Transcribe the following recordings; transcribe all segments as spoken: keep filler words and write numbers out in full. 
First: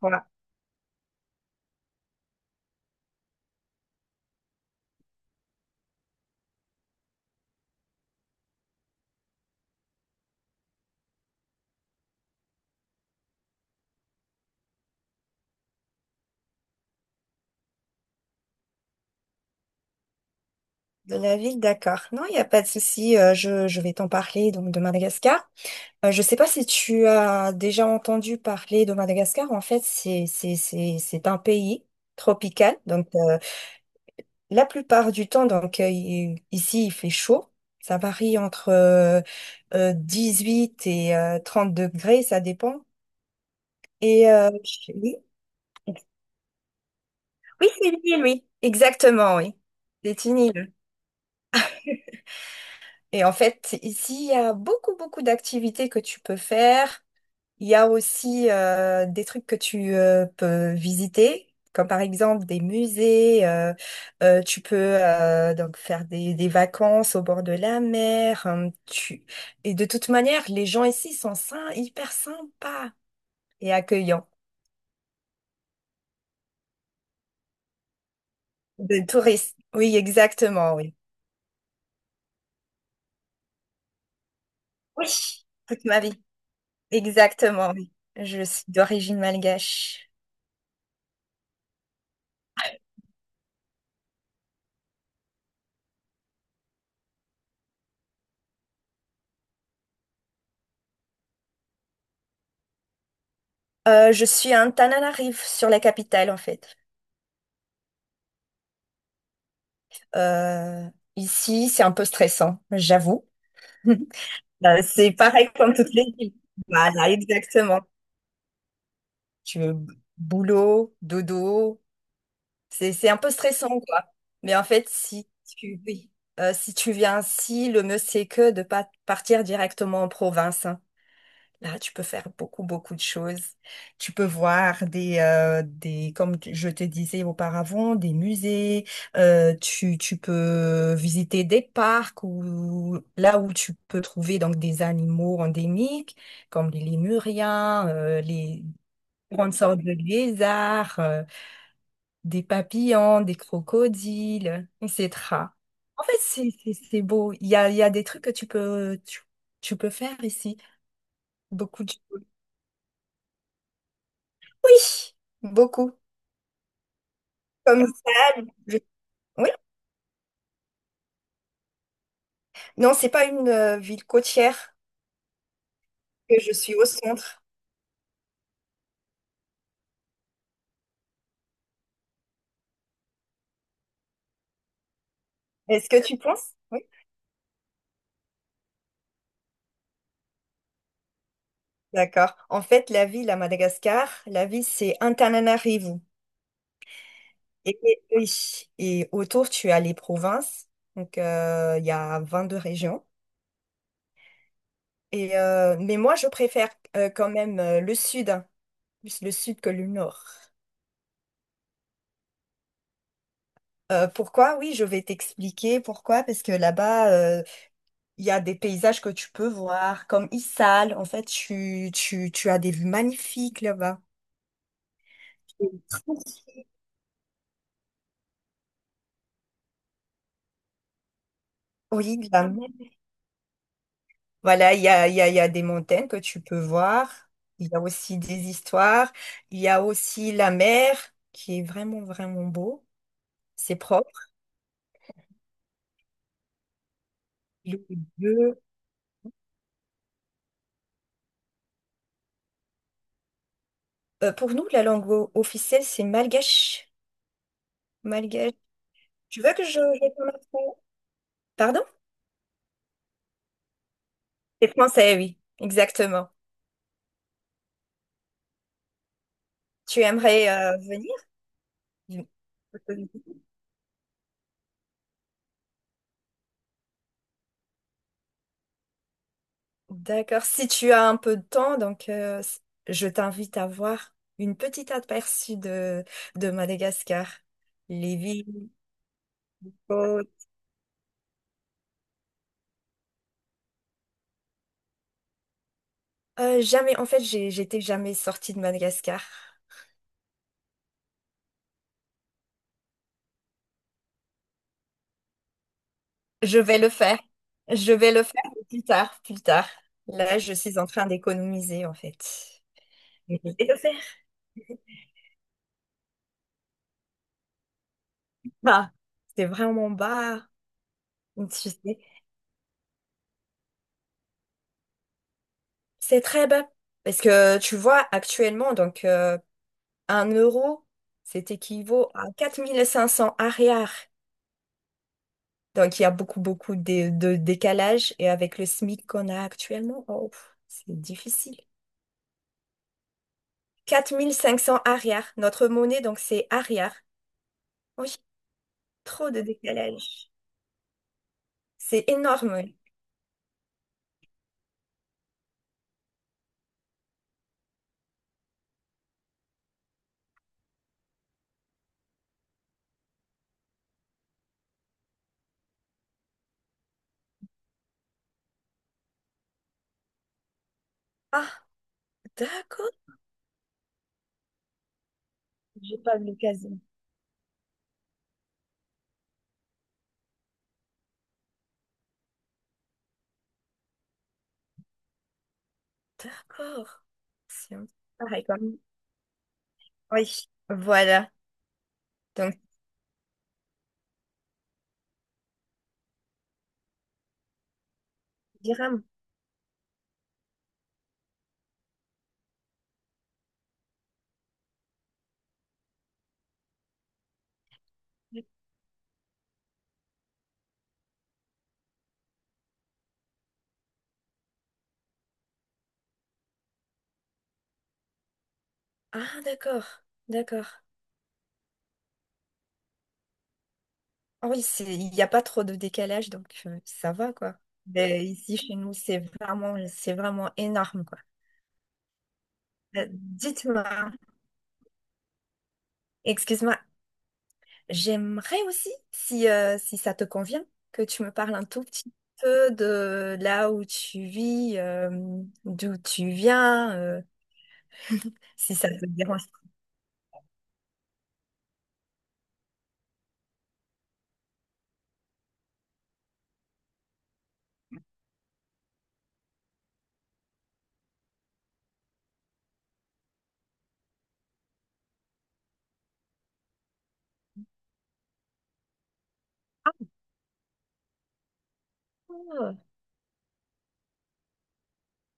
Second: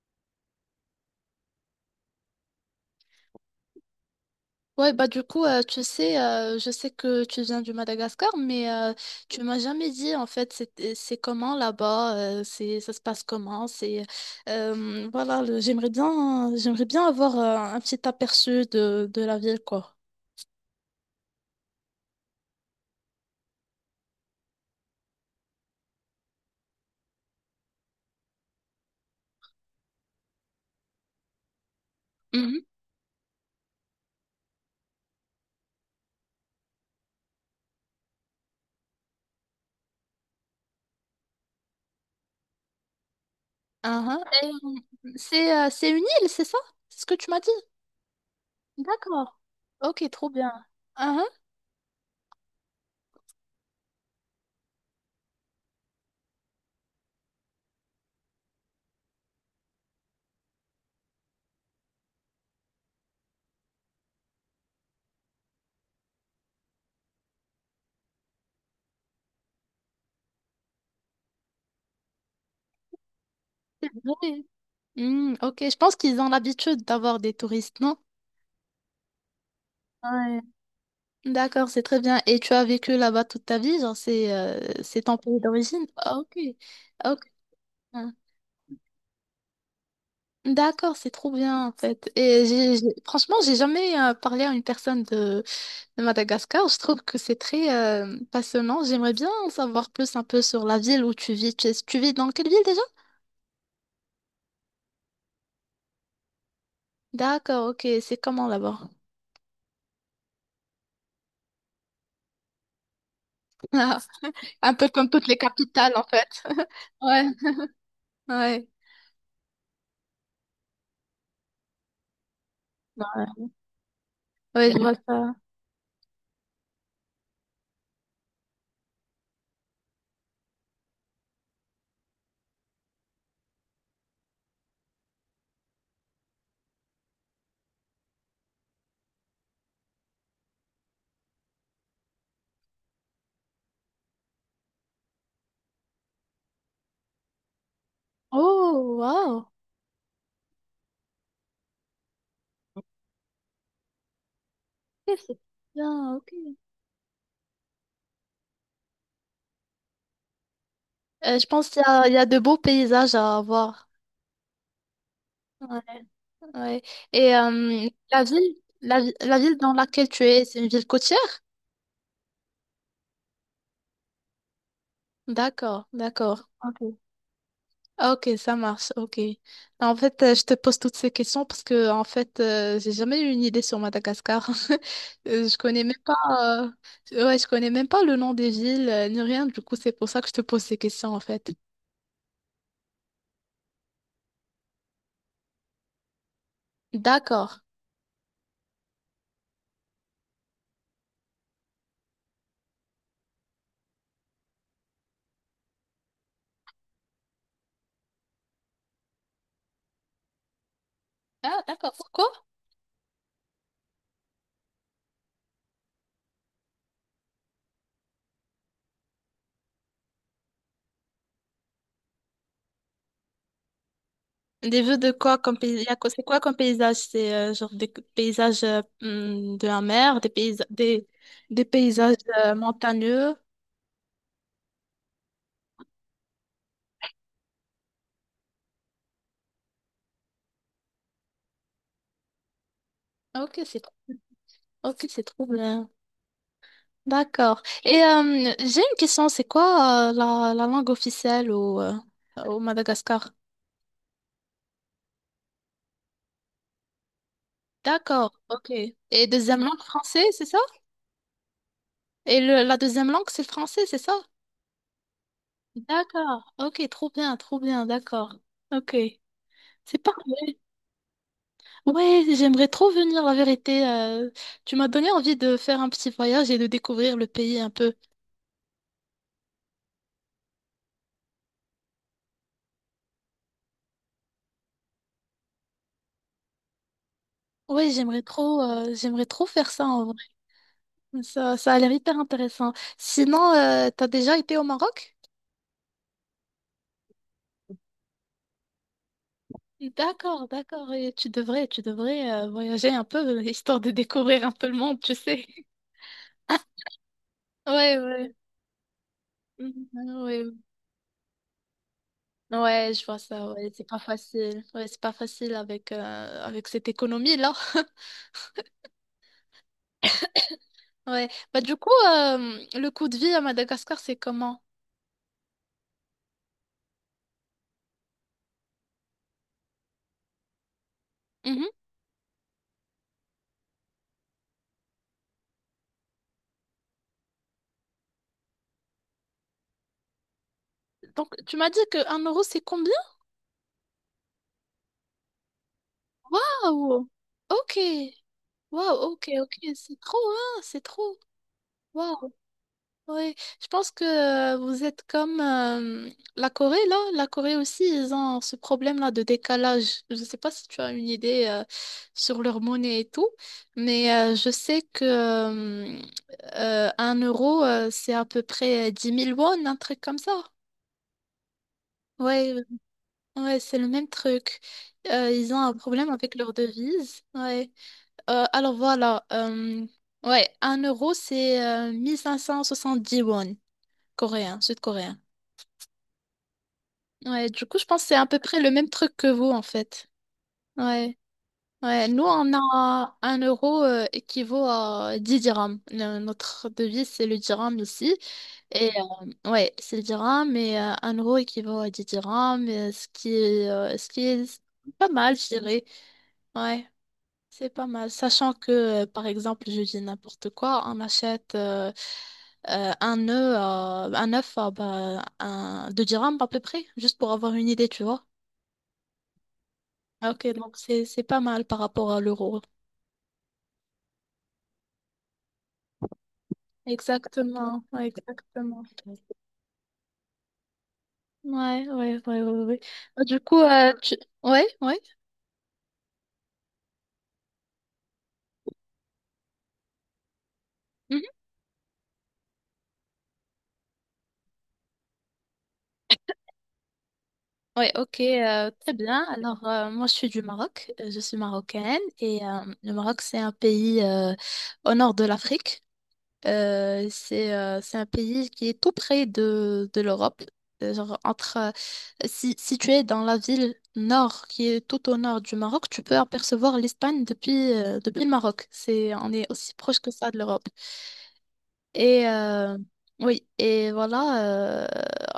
Voilà. Ouais, bah du coup, euh, tu sais, euh, je sais que tu viens du Madagascar, mais euh, tu m'as jamais dit en fait c'est euh, c'est comment là-bas, euh, c'est ça se passe comment, c'est euh, voilà, le- j'aimerais bien j'aimerais bien avoir euh, un petit aperçu de, de la ville quoi. De la ville, d'accord. Non, il n'y a pas de souci. euh, je, je vais t'en parler donc de Madagascar. Euh, je ne sais pas si tu as déjà entendu parler de Madagascar. En fait, c'est c'est c'est c'est un pays Mhm. tropical. Donc euh, la plupart du temps, donc euh, il- ici il fait chaud. Ça varie entre euh, euh, dix-huit et euh, trente degrés, ça dépend. Uhum. Et Et, euh, euh, oui, c'est euh, c'est une île, c'est ça? C'est ce que tu m'as dit? oui, c'est une île, oui. Exactement, D'accord. oui. Ok, C'est trop une bien. île. Uhum. Et en fait, ici, il y a beaucoup, beaucoup d'activités que tu peux faire. Il y a aussi euh, des trucs que tu euh, peux visiter, comme par exemple des musées. Euh, euh, tu peux euh, donc faire des, des vacances au bord de la mer, hein, tu... Et de toute manière, les gens ici sont sym- hyper sympas et C'est accueillants. vrai. Hmm, ok, je pense qu'ils ont l'habitude d'avoir des touristes, non? De touristes. Oui, exactement, oui. D'accord, c'est très bien. Et tu as vécu là-bas toute ta vie, genre c'est euh, c'est Oui, ton pays d'origine? toute ma vie. Ah, ok, ok. Exactement, oui. Je suis d'origine malgache. D'accord, c'est trop bien en fait. Et j'ai, j'ai- franchement, j'ai jamais euh, parlé à une personne de, de Madagascar. Je trouve que c'est très euh, passionnant. J'aimerais bien en savoir plus un peu sur la ville où tu vis. Tu, tu vis dans quelle ville déjà? Euh, je suis à Antananarive, sur la capitale, en fait. D'accord, ok. C'est comment là-bas? Euh, ici, c'est un peu stressant, j'avoue. Un Euh, peu comme c'est toutes les pareil comme capitales toutes en les villes. fait. Voilà, Ouais, exactement. ouais, Tu veux boulot, dodo, c'est c'est un peu stressant, quoi. Mais en ouais, je fait, vois ça. si tu, oui, euh, si tu viens ici, le mieux c'est que de pas partir directement en province, hein. Là, tu peux faire beaucoup, beaucoup de choses. Tu peux voir des, euh, des, comme tu- je te disais auparavant, des musées. Euh, tu, tu peux visiter des parcs ou là où tu peux trouver donc des animaux endémiques, comme les lémuriens, euh, les Oh, wow. grandes sortes de lézards, euh, des papillons, des crocodiles, Ok, c'est et cetera. En bien, fait, c'est, ok. c'est c'est beau. Il y a, il y a des trucs que tu peux, tu, tu peux faire ici. Euh, je pense qu'il Beaucoup y de a, il y choses. a de beaux paysages à voir. Oui, Ouais, beaucoup. ouais. Et Comme euh, la ça, ville, je- la, vi- la oui. ville dans laquelle tu es, c'est une ville côtière? Non, c'est pas une euh, ville côtière D'accord, que d'accord. je suis au Ok. centre. Ok, ça marche, ok. En fait, euh, je te pose toutes ces questions parce que, en fait, euh, j'ai jamais eu une idée sur Madagascar. Euh, Je connais Est-ce même que pas, tu penses? Oui. euh, ouais, je connais même pas le nom des villes, euh, ni rien. Du coup, c'est pour ça que je te pose ces questions, en fait. D'accord. En fait, la ville à Madagascar, la ville, c'est Antananarivo. D'accord. Et, et- oui. Et autour, tu as les provinces. Donc, euh, il y a vingt-deux régions. Et, euh, mais moi, je préfère euh, quand même euh, le sud, hein. Plus le sud que le nord. Ah, d'accord. Pourquoi? Euh, pourquoi? Oui, je vais t'expliquer pourquoi. Parce que là-bas, euh, il y a des paysages que tu peux voir, comme Issal. En fait, tu, tu, tu as des vues magnifiques là-bas. Des vues de quoi comme paysage? C'est quoi comme paysage? C'est euh, genre des paysages euh, hmm, de la mer, des paysages, des, des paysages Oui, de la euh, mer. montagneux. Voilà, il y a, il y a, il y a des montagnes que tu peux voir. Il y a aussi des histoires. Il y a aussi la mer qui est vraiment, vraiment beau. Ok, C'est c'est trop, propre. ok, c'est trop bien. D'accord. Il est Et euh, bleu. j'ai une question, c'est quoi euh, la, la langue officielle au, euh, au Madagascar? Euh, pour nous, la langue o- officielle, c'est malgache. D'accord, Malgache. ok. Et Tu veux deuxième que je, langue je français, te c'est ça? ça Pardon? Et le, la deuxième langue, c'est le français, c'est ça? C'est français, oui. Exactement. D'accord, ok, trop bien, trop bien, d'accord. Ok, c'est Tu aimerais parfait. euh, venir? Ouais, j'aimerais trop venir, la vérité. Euh, tu m'as donné envie de faire un petit voyage et de découvrir le pays un peu. D'accord. Si tu as un peu de temps, donc euh, s- je t'invite à voir une petite aperçue de, de Madagascar. Ouais, Les j'aimerais trop, villes, euh, j'aimerais trop faire ça en vrai. côtes. Ça, ça a l'air hyper intéressant. Sinon, euh, t'as déjà été au Maroc? Euh, jamais, en fait, j'ai, j'étais jamais sortie de Madagascar. D'accord, d'accord. Et tu devrais, tu devrais euh, voyager un peu, histoire de découvrir un peu le monde, tu sais. Je vais le faire. Je Ouais, vais le ouais. faire plus tard, plus tard. Mhm, Là, ouais, je suis en train d'économiser, en fait. ouais, je vois Mais je ça. Ouais, vais le c'est pas faire. facile. Ouais, c'est pas facile avec euh, avec cette économie là. Bah, c'est vraiment bas, Ouais. Bah, tu du coup, sais. euh, le coût de vie à Madagascar, c'est comment? C'est très bas. Parce que tu vois, actuellement, donc, euh, un euro, c'est Mhm. équivaut à quatre mille cinq cents arrière. Donc, il y a beaucoup, beaucoup de, de décalage. Et avec le SMIC qu'on a actuellement, oh, pff, c'est Donc, tu difficile. m'as dit que un euro, c'est combien? quatre mille cinq cents arrière. Notre monnaie, donc, c'est arrière. Waouh! Ok. Oui, Waouh, ok, trop de ok. C'est trop, décalage. hein? C'est trop. C'est Waouh. énorme. Ouais. Je pense que euh, vous êtes comme euh, la Corée, là. La Corée aussi, ils ont ce problème-là de décalage. Je ne sais pas si tu as une idée euh, sur leur monnaie et tout, mais euh, je sais que euh, euh, un euro, euh, c'est à peu près euh, dix mille won, un truc comme ça. Ah, Ouais, d'accord. ouais, c'est le même truc. Euh, ils ont un J'ai problème pas vu avec leur l'occasion. devise. Ouais. Euh, alors voilà. Euh, ouais, un euro, c'est euh, dix won, coréen, sud-coréen. D'accord. Ouais, du C'est coup, je un- pense que c'est peu à peu pareil, quoi. près le même truc que vous, en fait. Oui, Ouais. voilà. Ouais, nous, on Donc, a un euro euh, équivaut à dix dirhams. Le- notre devise, c'est le dirham ici. Et dirham. euh, ouais, c'est le dirham, mais euh, un euro équivaut à dix dirhams, euh, ce qui est, euh, ce qui est pas mal, je dirais. Ouais. C'est pas mal, sachant que, euh, par exemple, je dis n'importe quoi, on achète euh, euh, un œuf à, un œuf à bah, un, deux dirhams à peu près, juste pour avoir une idée, tu vois. Ah, d'accord. Ah, ok, donc D'accord. c'est c'est pas mal par rapport à l'euro. Oui, c'est, il n'y a pas trop de décalage, donc euh, ça va, quoi. Exactement, ouais, Mais ici, chez exactement. nous, c'est vraiment, c'est vraiment énorme, quoi. Ouais, ouais, ouais, ouais, ouais. Euh, Bah, du coup, euh, dites-moi, tu... ouais, ouais, excuse-moi, j'aimerais aussi, si, euh, si ça te convient, que tu mhm. me parles un tout petit peu de là où tu vis, euh, d'où tu viens, euh, Ouais, ok, euh, si ça très te bien. dérange Alors, euh, moi, je suis du Maroc, euh, je suis marocaine, et euh, le Maroc, c'est un pays euh, au nord de l'Afrique. Euh, c'est euh, c'est un pays qui est tout près de, de l'Europe. Euh, Genre entre, euh, si, si tu es dans la ville nord, qui est tout au nord du Maroc, tu peux apercevoir l'Espagne depuis, euh, depuis le Maroc. C'est, on est aussi proche que ça de l'Europe. Et euh, pas. oui, et voilà, euh,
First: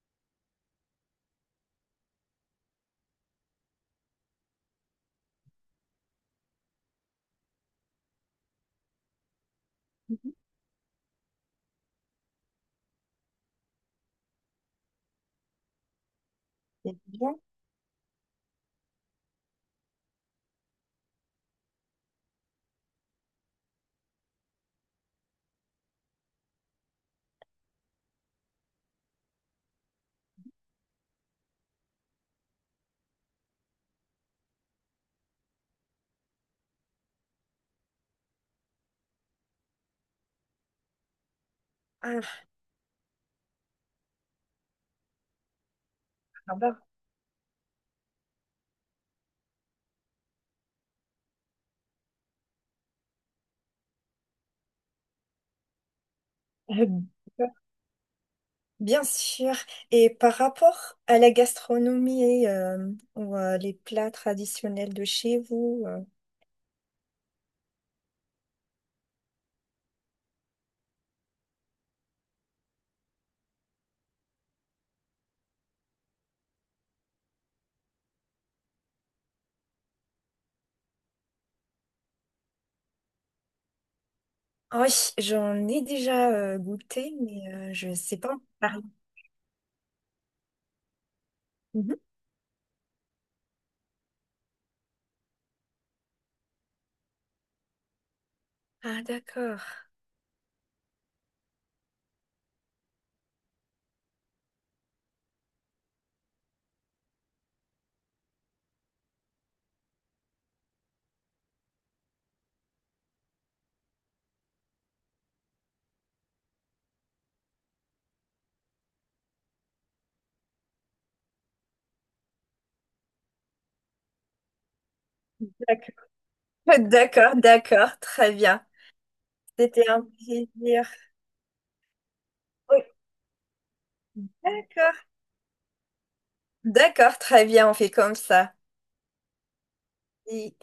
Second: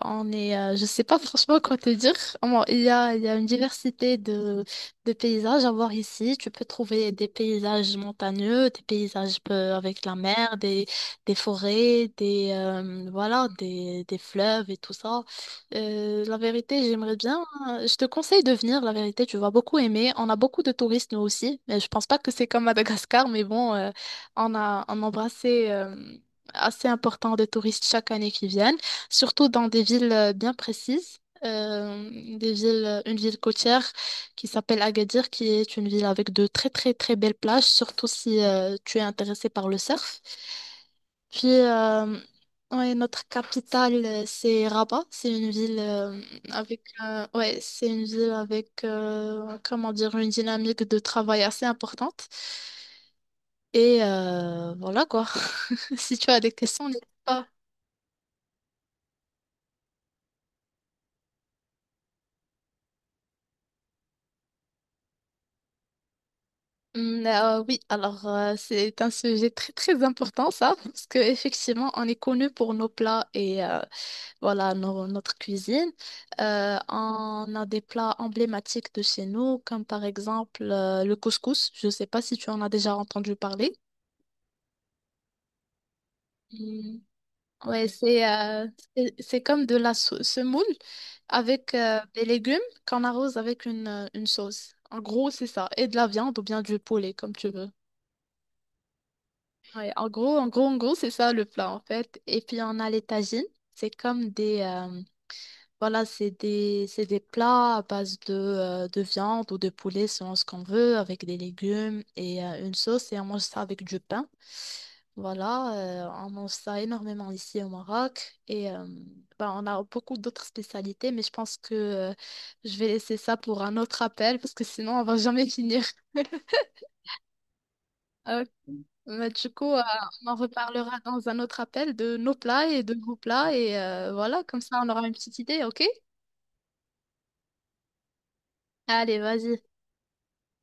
on est, euh, je sais pas franchement quoi te dire. Bon, il y a, il y a une diversité de, de paysages à voir ici. Tu peux trouver des paysages montagneux, des paysages euh, avec la mer, des, des forêts, des, euh, voilà, des, des fleuves et tout ça. Euh, la vérité, C'est j'aimerais bien. bien. euh, Je te conseille de venir, la vérité, tu vas beaucoup aimer. On a beaucoup de touristes, nous aussi. Mais je pense pas que c'est comme Madagascar, mais bon, euh, on a, on a embrassé. Euh, assez important des touristes chaque année qui viennent, surtout dans des villes euh, bien précises. Euh, des villes, euh, une ville côtière qui s'appelle Agadir, qui est une ville avec de très très très belles plages, surtout si euh, tu es intéressé par le surf. Puis euh, Ah, ouais, notre capitale, euh, c'est Rabat. C'est une ville euh, ah bah. avec euh, ouais, c'est une ville avec euh, comment dire une dynamique de travail assez importante. Et euh, voilà quoi. Si tu as des questions, n'hésite pas. Bien sûr. Et par rapport à la gastronomie euh, ou euh, les plats traditionnels de chez vous, euh, Mm, euh, oui, alors euh, c'est un sujet très très important ça, parce que effectivement on est connu pour nos plats et euh, voilà nos- notre cuisine. Euh, on a des plats emblématiques de chez nous, comme par exemple euh, le couscous. Je ne sais pas si tu en as déjà entendu parler. ah oui, j'en ai déjà euh, Mm. goûté, mais euh, Ouais, je ne sais c'est pas en euh, parler. c'est c'est comme de la sau- semoule avec Mhm. euh, des légumes qu'on arrose avec une, euh, une sauce. En gros, c'est ça. Et de la viande ou bien du poulet, comme tu veux. Ah, d'accord. Ouais, en gros, en gros, en gros, c'est ça le plat en fait. Et puis on a les tagines. C'est comme des, euh, voilà, c'est des, c'est des plats à base de, euh, de viande ou de poulet selon ce qu'on veut, avec des légumes et euh, une sauce. Et on mange ça avec du pain. Voilà, euh, on mange ça énormément ici au Maroc. Et euh, ben, on a beaucoup d'autres spécialités, mais je pense que euh, je vais laisser ça pour un autre appel parce que sinon on va jamais finir. D'accord. D'accord, d'accord, très bien. Mais du coup, euh, C'était un on en plaisir. reparlera dans un autre appel de nos plats et Oui, de vos plats. Et euh, voilà, comme ça, on d'accord. aura une petite idée, ok? D'accord, très bien, on fait comme ça. Allez, vas-y. Et-